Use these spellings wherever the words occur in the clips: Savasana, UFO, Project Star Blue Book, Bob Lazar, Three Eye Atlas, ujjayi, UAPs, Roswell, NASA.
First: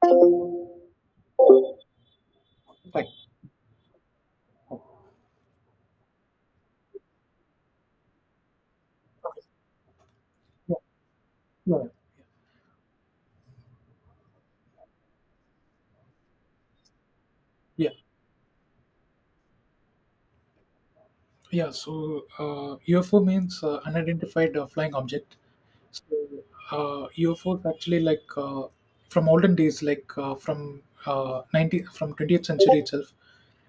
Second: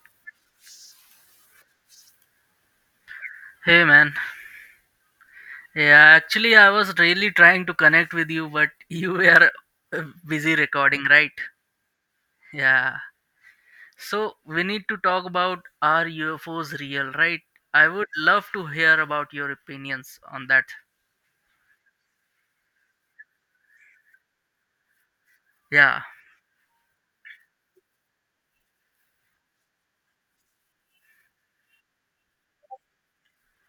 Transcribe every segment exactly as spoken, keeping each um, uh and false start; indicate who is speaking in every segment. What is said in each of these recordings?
Speaker 1: Fine.
Speaker 2: Hey man, yeah, actually, I was really trying to connect with you, but you were uh, busy recording, right? Yeah, so we need to talk about are U F Os real, right? I
Speaker 1: Yeah,
Speaker 2: would love to hear about your opinions on that.
Speaker 1: yeah. So uh, U F O means uh, unidentified uh, flying object.
Speaker 2: Yeah,
Speaker 1: So uh, U F O's actually, like, uh, from olden days, like, uh, from uh, 90 from twentieth century itself,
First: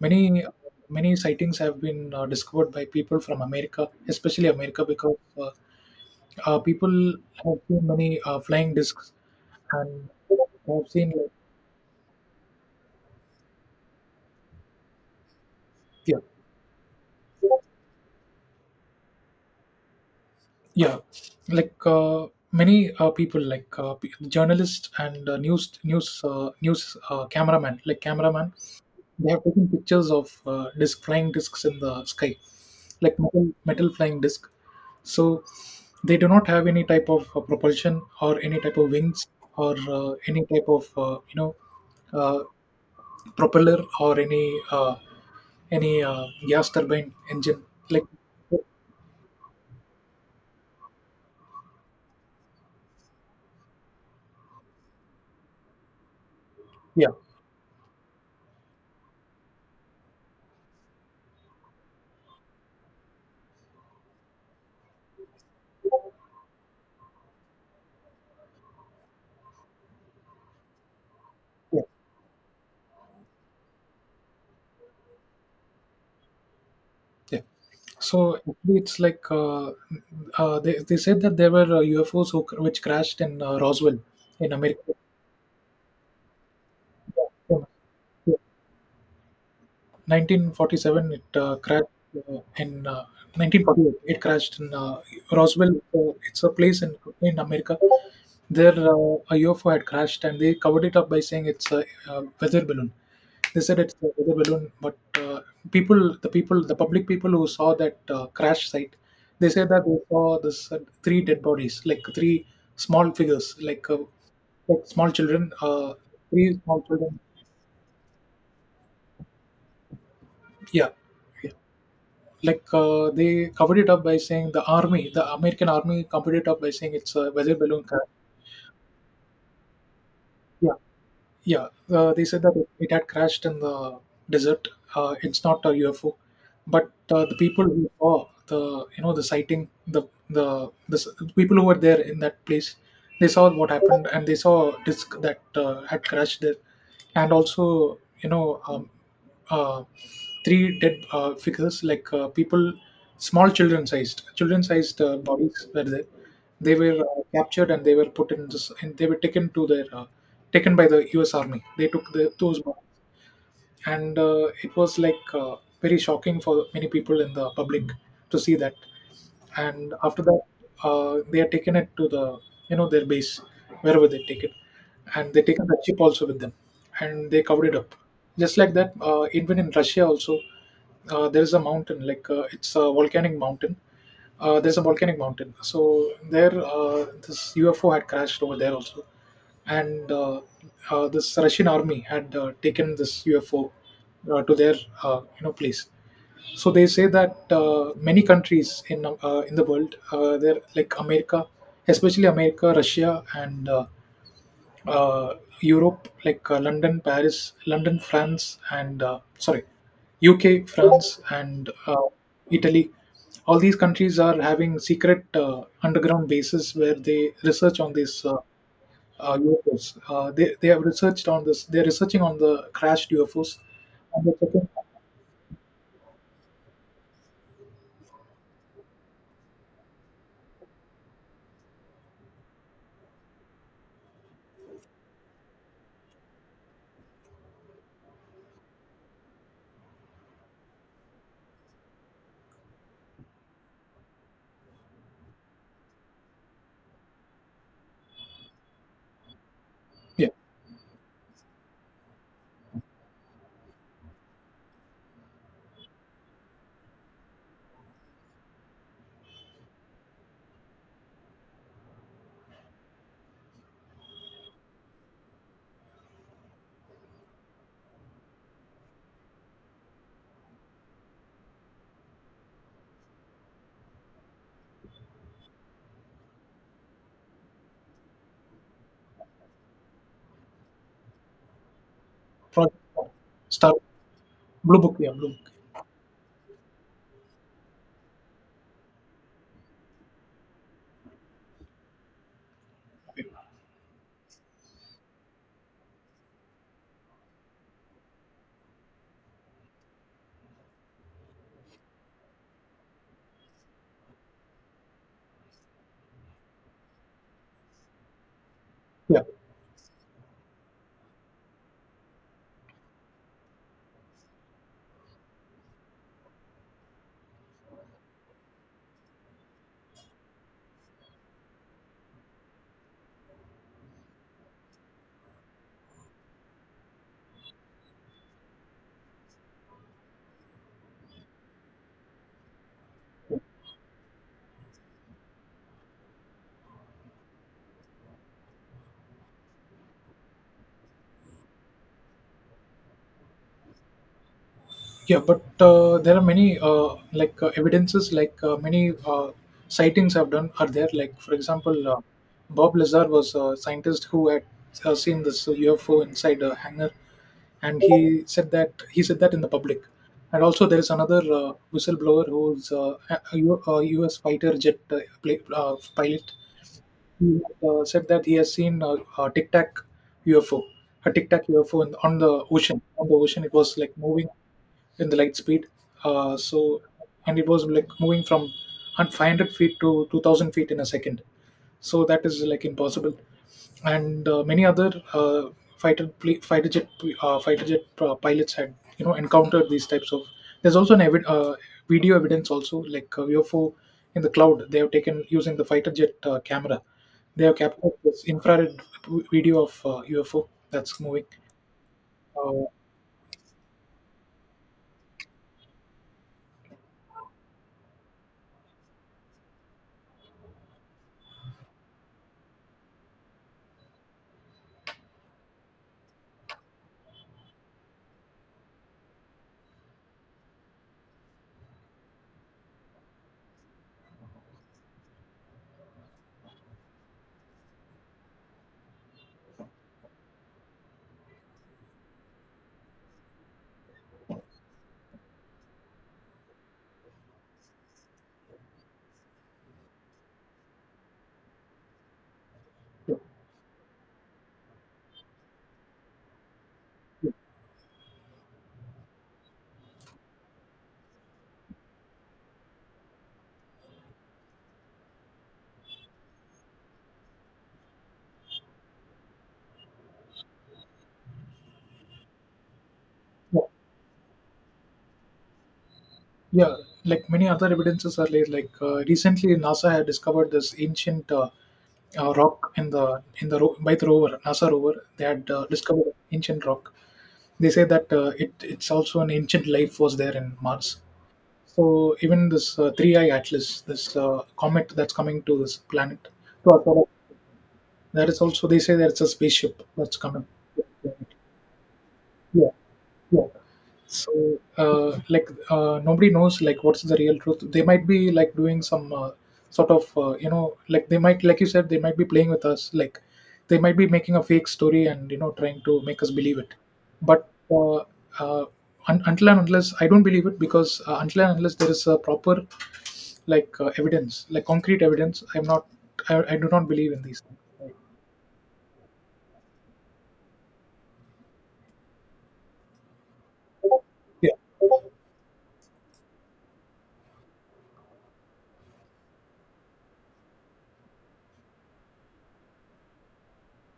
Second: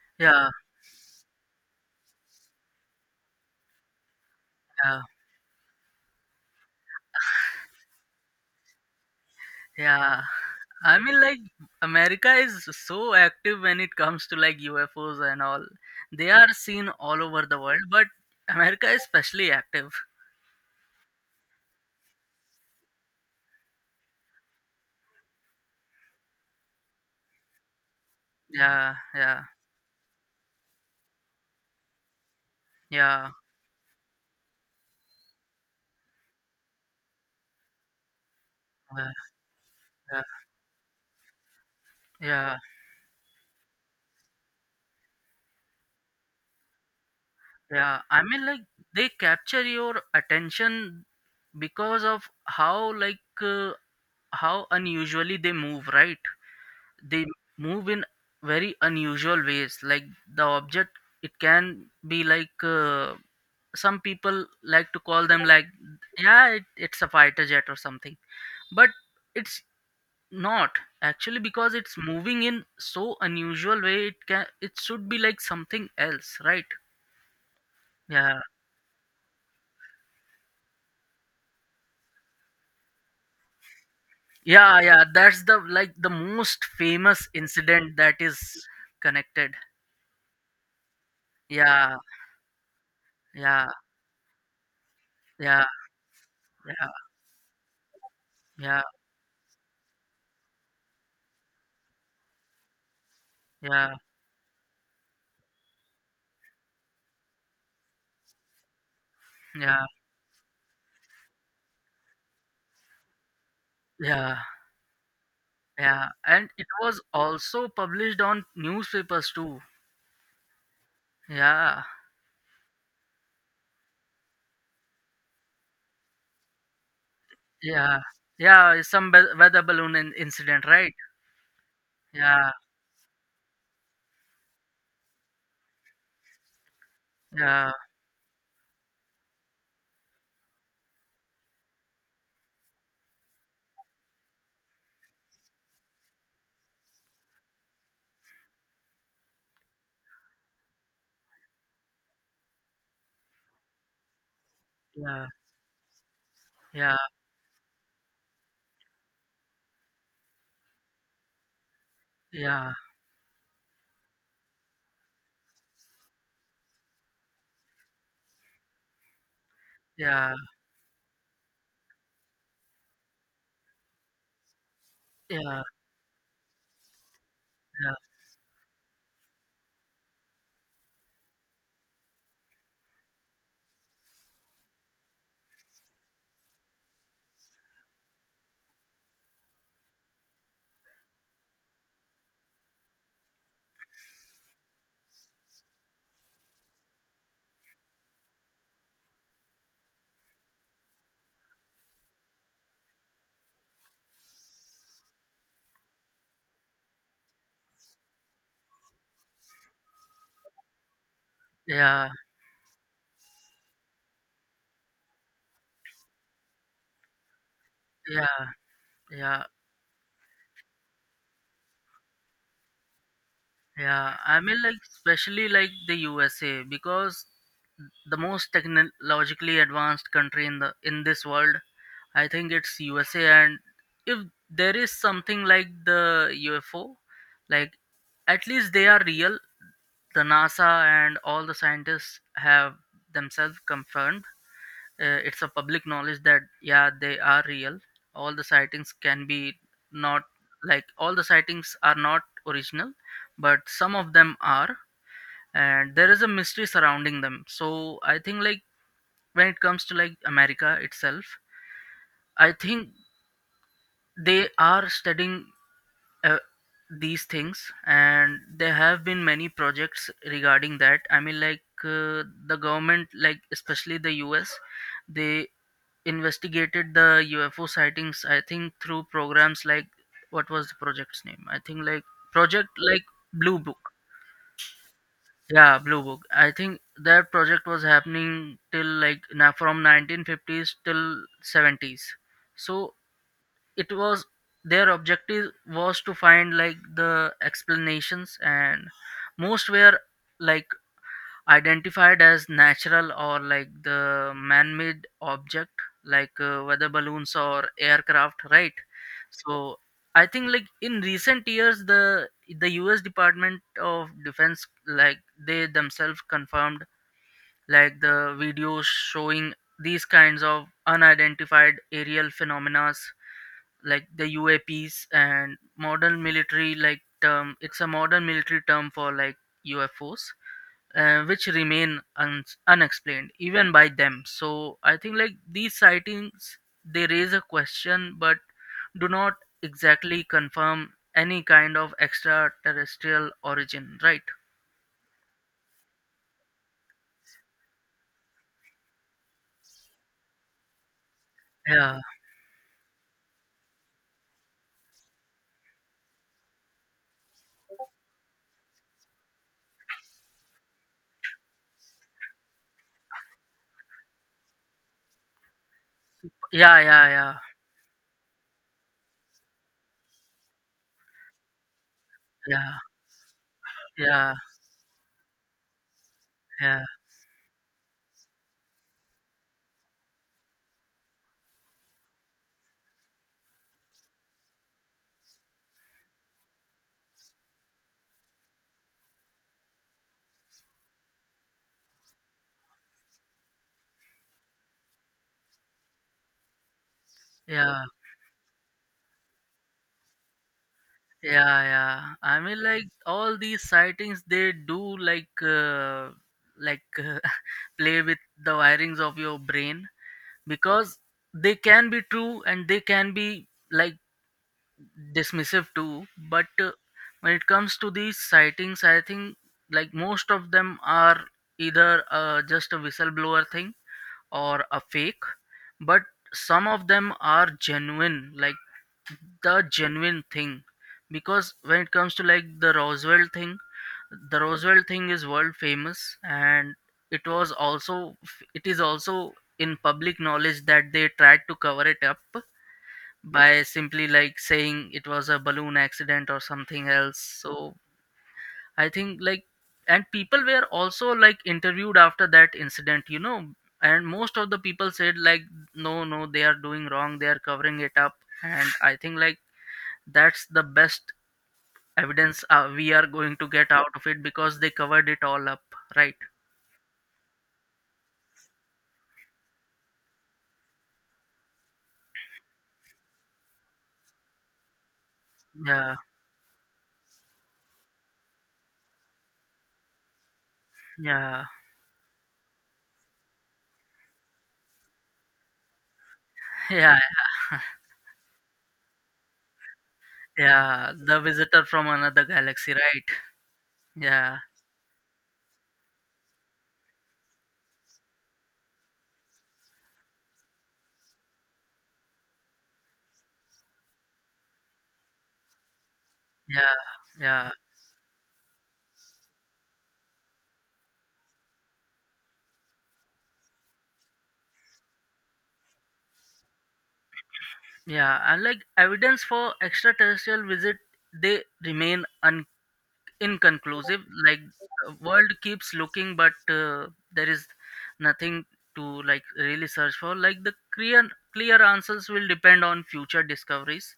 Speaker 1: many
Speaker 2: yeah,
Speaker 1: many sightings have been uh, discovered by people from America, especially America,
Speaker 2: yeah,
Speaker 1: because uh, uh, people have seen many uh, flying discs and
Speaker 2: yeah.
Speaker 1: have
Speaker 2: I
Speaker 1: seen
Speaker 2: mean,
Speaker 1: like.
Speaker 2: like, America is so active when it comes to like U F Os and all,
Speaker 1: Yeah,
Speaker 2: they are seen all over the world, but America is especially active.
Speaker 1: yeah. Like, uh, many uh, people, like, uh, p- journalists and uh, news news uh, news uh, cameraman like cameraman,
Speaker 2: Yeah,
Speaker 1: they have
Speaker 2: yeah,
Speaker 1: taken pictures of uh, disc flying discs in the sky, like
Speaker 2: yeah,
Speaker 1: metal, metal flying disc. So they do not have any type of uh, propulsion or any type of
Speaker 2: yeah,
Speaker 1: wings, or uh,
Speaker 2: yeah.
Speaker 1: any type of, uh, you know uh,
Speaker 2: Yeah,
Speaker 1: propeller, or any uh, any uh, gas turbine engine,
Speaker 2: yeah.
Speaker 1: like.
Speaker 2: I mean, like they capture your attention because of how like uh, how unusually they move, right?
Speaker 1: Yeah,
Speaker 2: They move in very unusual ways. Like the object, it can be like uh, some people like to call them like, yeah, it, it's a fighter jet or something, but it's not actually because
Speaker 1: yeah,
Speaker 2: it's moving in so unusual way. It can it should be like something else, right?
Speaker 1: yeah. So
Speaker 2: Yeah.
Speaker 1: it's like, uh, uh, they they said that there were uh, U F O's who, which crashed in uh, Roswell in
Speaker 2: Yeah,
Speaker 1: America.
Speaker 2: yeah, that's the like the most famous incident that is connected
Speaker 1: nineteen forty-seven it uh,
Speaker 2: yeah
Speaker 1: crashed, uh, in, uh,
Speaker 2: yeah
Speaker 1: nineteen forty-eight it crashed in uh,
Speaker 2: yeah
Speaker 1: Roswell. Uh, it's a place in
Speaker 2: yeah
Speaker 1: in America. There,
Speaker 2: yeah
Speaker 1: uh, a U F O had crashed, and they covered it up by saying it's a, uh weather balloon. They said
Speaker 2: yeah
Speaker 1: it's a weather balloon, but uh, people, the people, the public people who saw that uh, crash site, they said that
Speaker 2: yeah
Speaker 1: they saw this uh, three dead bodies, like three small figures, like, uh,
Speaker 2: yeah
Speaker 1: like small children, uh,
Speaker 2: yeah
Speaker 1: three
Speaker 2: And it
Speaker 1: small
Speaker 2: was
Speaker 1: children.
Speaker 2: also published on newspapers too.
Speaker 1: Yeah, yeah.
Speaker 2: yeah
Speaker 1: Like, uh, they covered it up by saying the army, the American army, covered it up by saying it's a weather balloon
Speaker 2: yeah
Speaker 1: crash.
Speaker 2: yeah some be- weather balloon in- incident,
Speaker 1: Yeah.
Speaker 2: right?
Speaker 1: Yeah, uh, they said
Speaker 2: Yeah,
Speaker 1: that it, it had crashed in the desert. Uh, it's not a U F O, but uh, the people
Speaker 2: yeah,
Speaker 1: who saw the you know the sighting, the the the s- the people who were there in that place, they saw what happened, and they saw a disc that uh, had crashed there, and also, you know um, uh, three dead uh, figures, like, uh, people, small children sized, children sized uh,
Speaker 2: yeah,
Speaker 1: bodies were there. They were
Speaker 2: yeah,
Speaker 1: uh, captured, and they were put in this, and they were taken to their, uh, taken by the U S. Army. They took the, those
Speaker 2: yeah,
Speaker 1: bodies, and uh, it was, like, uh, very shocking for many people in the public to see that. And after
Speaker 2: yeah,
Speaker 1: that, uh, they are taken it to the you know their base, wherever they take it, and they
Speaker 2: yeah,
Speaker 1: taken the chip also with them, and they covered it
Speaker 2: yeah,
Speaker 1: up, just like that. Uh, even in Russia also, uh, there is a mountain, like, uh, it's a volcanic mountain, uh, there's a volcanic mountain, so there, uh, this UFO had crashed over there also. And uh, uh, this Russian army had uh, taken this U F O uh, to their, uh, you know place. So they say that uh, many countries in, uh, in the world, uh, they're like America, especially America, Russia, and uh, uh, Europe, like, uh, London, Paris, London, France, and, uh, sorry, U K, France, and uh,
Speaker 2: yeah,
Speaker 1: Italy. All these countries are having secret uh, underground bases where they research on these uh,
Speaker 2: yeah,
Speaker 1: uh,
Speaker 2: yeah,
Speaker 1: U F O's. Uh, they, they have researched on this. They're researching on the crashed U F O's.
Speaker 2: yeah.
Speaker 1: And they're
Speaker 2: I mean,
Speaker 1: checking,
Speaker 2: like especially like the USA, because the most technologically advanced country in the in this world, I think it's USA. And if there is something like the UFO, like, at least they are real. The NASA and all the scientists have themselves confirmed, uh, it's a public knowledge that yeah they are real. All the sightings can be not,
Speaker 1: yeah,
Speaker 2: like, all the sightings are not original, but some of them are, and there is a mystery surrounding them. So I think, like, when it comes to like America itself, I think they are studying uh, these things, and there have been many projects regarding that. I mean, like uh, the government, like especially the US, they investigated the UFO sightings, I think, through programs like, what was the project's name, I think, like project,
Speaker 1: Project
Speaker 2: like Blue
Speaker 1: Star
Speaker 2: Book.
Speaker 1: Blue Book. Yeah, Blue Book.
Speaker 2: Yeah, Blue Book, I think that project was happening till like na from nineteen fifties till seventies. So it was, their objective was to find like the explanations, and most were like identified as natural or like the man-made object, like uh, weather balloons or aircraft, right?
Speaker 1: Yeah.
Speaker 2: So I think, like, in recent years, the the US Department of Defense, like, they themselves confirmed, like, the videos showing these kinds of unidentified aerial phenomena, like the U A Ps, and modern military like term. It's a modern military term for like U F Os, uh, which remain un- unexplained even by them. So I think like these sightings, they raise a question, but do not exactly confirm any kind of extraterrestrial origin, right?
Speaker 1: Yeah, but uh, there are many uh, like, uh, evidences, like, uh, many uh, sightings have done are there. Like, for example,
Speaker 2: Yeah.
Speaker 1: uh, Bob Lazar was a scientist who had uh, seen this U F O inside a hangar, and he said that, he said that in the public. And also, there is another uh, whistleblower who's uh, a a U- a U S fighter jet uh, pla- uh, pilot.
Speaker 2: Yeah. Yeah.
Speaker 1: He uh, said that he has seen a, a tic tac U F O, a tic tac U F O in, on the
Speaker 2: Yeah. Yeah.
Speaker 1: ocean. On the ocean, it was like moving
Speaker 2: Yeah.
Speaker 1: in the light speed. Uh, so,
Speaker 2: Yeah.
Speaker 1: and it was like moving from hun- five hundred feet to two thousand feet in a second. So that is like impossible. And uh, many other uh, fighter pl- fighter jet uh, fighter jet uh, pilots had you know encountered these types of. There's also an evi- uh, video evidence also, like, uh, U F O in the cloud. They have taken, using the fighter jet uh, camera, they have
Speaker 2: Yeah.
Speaker 1: captured this infrared v- video of uh, U F O that's moving.
Speaker 2: Yeah, yeah. I mean,
Speaker 1: Uh,
Speaker 2: like, all these sightings, they do like uh, like uh, play with the wirings of your brain, because they can be true and they can be like dismissive too. But uh, when it comes to these sightings, I think, like, most of them are either uh, just a whistleblower thing or a fake, but some of them are genuine. Like the genuine thing, because when it comes to like the Roswell thing, the Roswell thing is world famous, and it was also it is also in public knowledge that they tried to cover it up by simply like saying it was a balloon accident or something else. So I think like, and people were also like interviewed after that incident, you know, and most of the people said like, no no they are doing wrong, they are covering it up. And I think like that's the best evidence, uh, we are going to
Speaker 1: yeah,
Speaker 2: get out of it because they covered it all up, right?
Speaker 1: yeah, like many other evidences are laid. Like, uh, recently, NASA had discovered this ancient uh, uh, rock in the in the ro- by the rover, NASA rover. They had uh,
Speaker 2: yeah
Speaker 1: discovered an ancient rock. They say that uh, it it's also an ancient life was there in Mars.
Speaker 2: yeah
Speaker 1: So even this uh, Three Eye Atlas, this uh, comet that's coming to this planet, to our
Speaker 2: yeah
Speaker 1: planet, that is also, they say that it's a spaceship that's coming.
Speaker 2: yeah the visitor from another
Speaker 1: Yeah,
Speaker 2: galaxy, right?
Speaker 1: yeah. So
Speaker 2: yeah
Speaker 1: uh, like, uh, nobody knows like what's the real truth. They might be like doing some uh, sort of uh, you know like they might, like you said, they might be playing with us, like they might be making a fake story, and you know trying to make us believe
Speaker 2: yeah
Speaker 1: it, but
Speaker 2: yeah
Speaker 1: uh, uh, un- until and unless I don't believe it, because uh, until and unless there is a proper, like, uh, evidence, like concrete evidence, I'm not. I, I do not believe in these things. Like.
Speaker 2: yeah and like, evidence for extraterrestrial visit, they remain un. inconclusive. Like,
Speaker 1: Yeah,
Speaker 2: the world keeps looking, but uh, there is nothing to like really search for. Like the clear clear answers will depend on future discoveries.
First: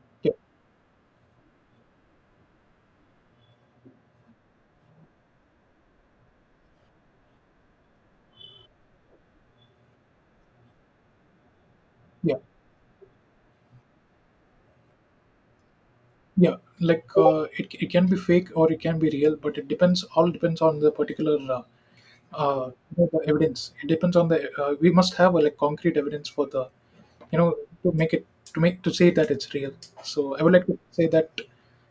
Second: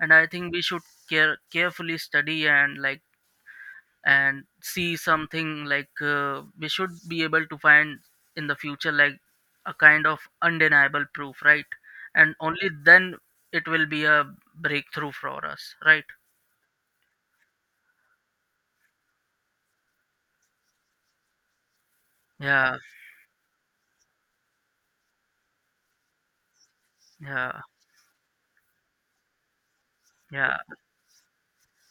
Speaker 2: And I
Speaker 1: yeah,
Speaker 2: think we should care carefully study and like, and see something like uh, we should be able to find in the future like a kind of undeniable proof, right? And
Speaker 1: yeah.
Speaker 2: only then it will be a breakthrough for us, right?
Speaker 1: Yeah, like, uh, it, it can be fake or it can be real, but it depends. All depends on the particular uh, uh,
Speaker 2: yeah
Speaker 1: you know, the evidence. It depends on the. Uh, we must have a, like, concrete evidence for the, you know,
Speaker 2: yeah
Speaker 1: to make it to make, to say that it's real. So I would
Speaker 2: yeah
Speaker 1: like to say that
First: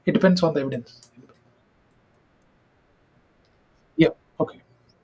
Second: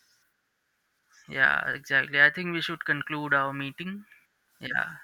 Speaker 1: it depends on the evidence.
Speaker 2: Yeah, exactly. I think we should conclude our meeting.
Speaker 1: Yeah. Okay.
Speaker 2: Yeah.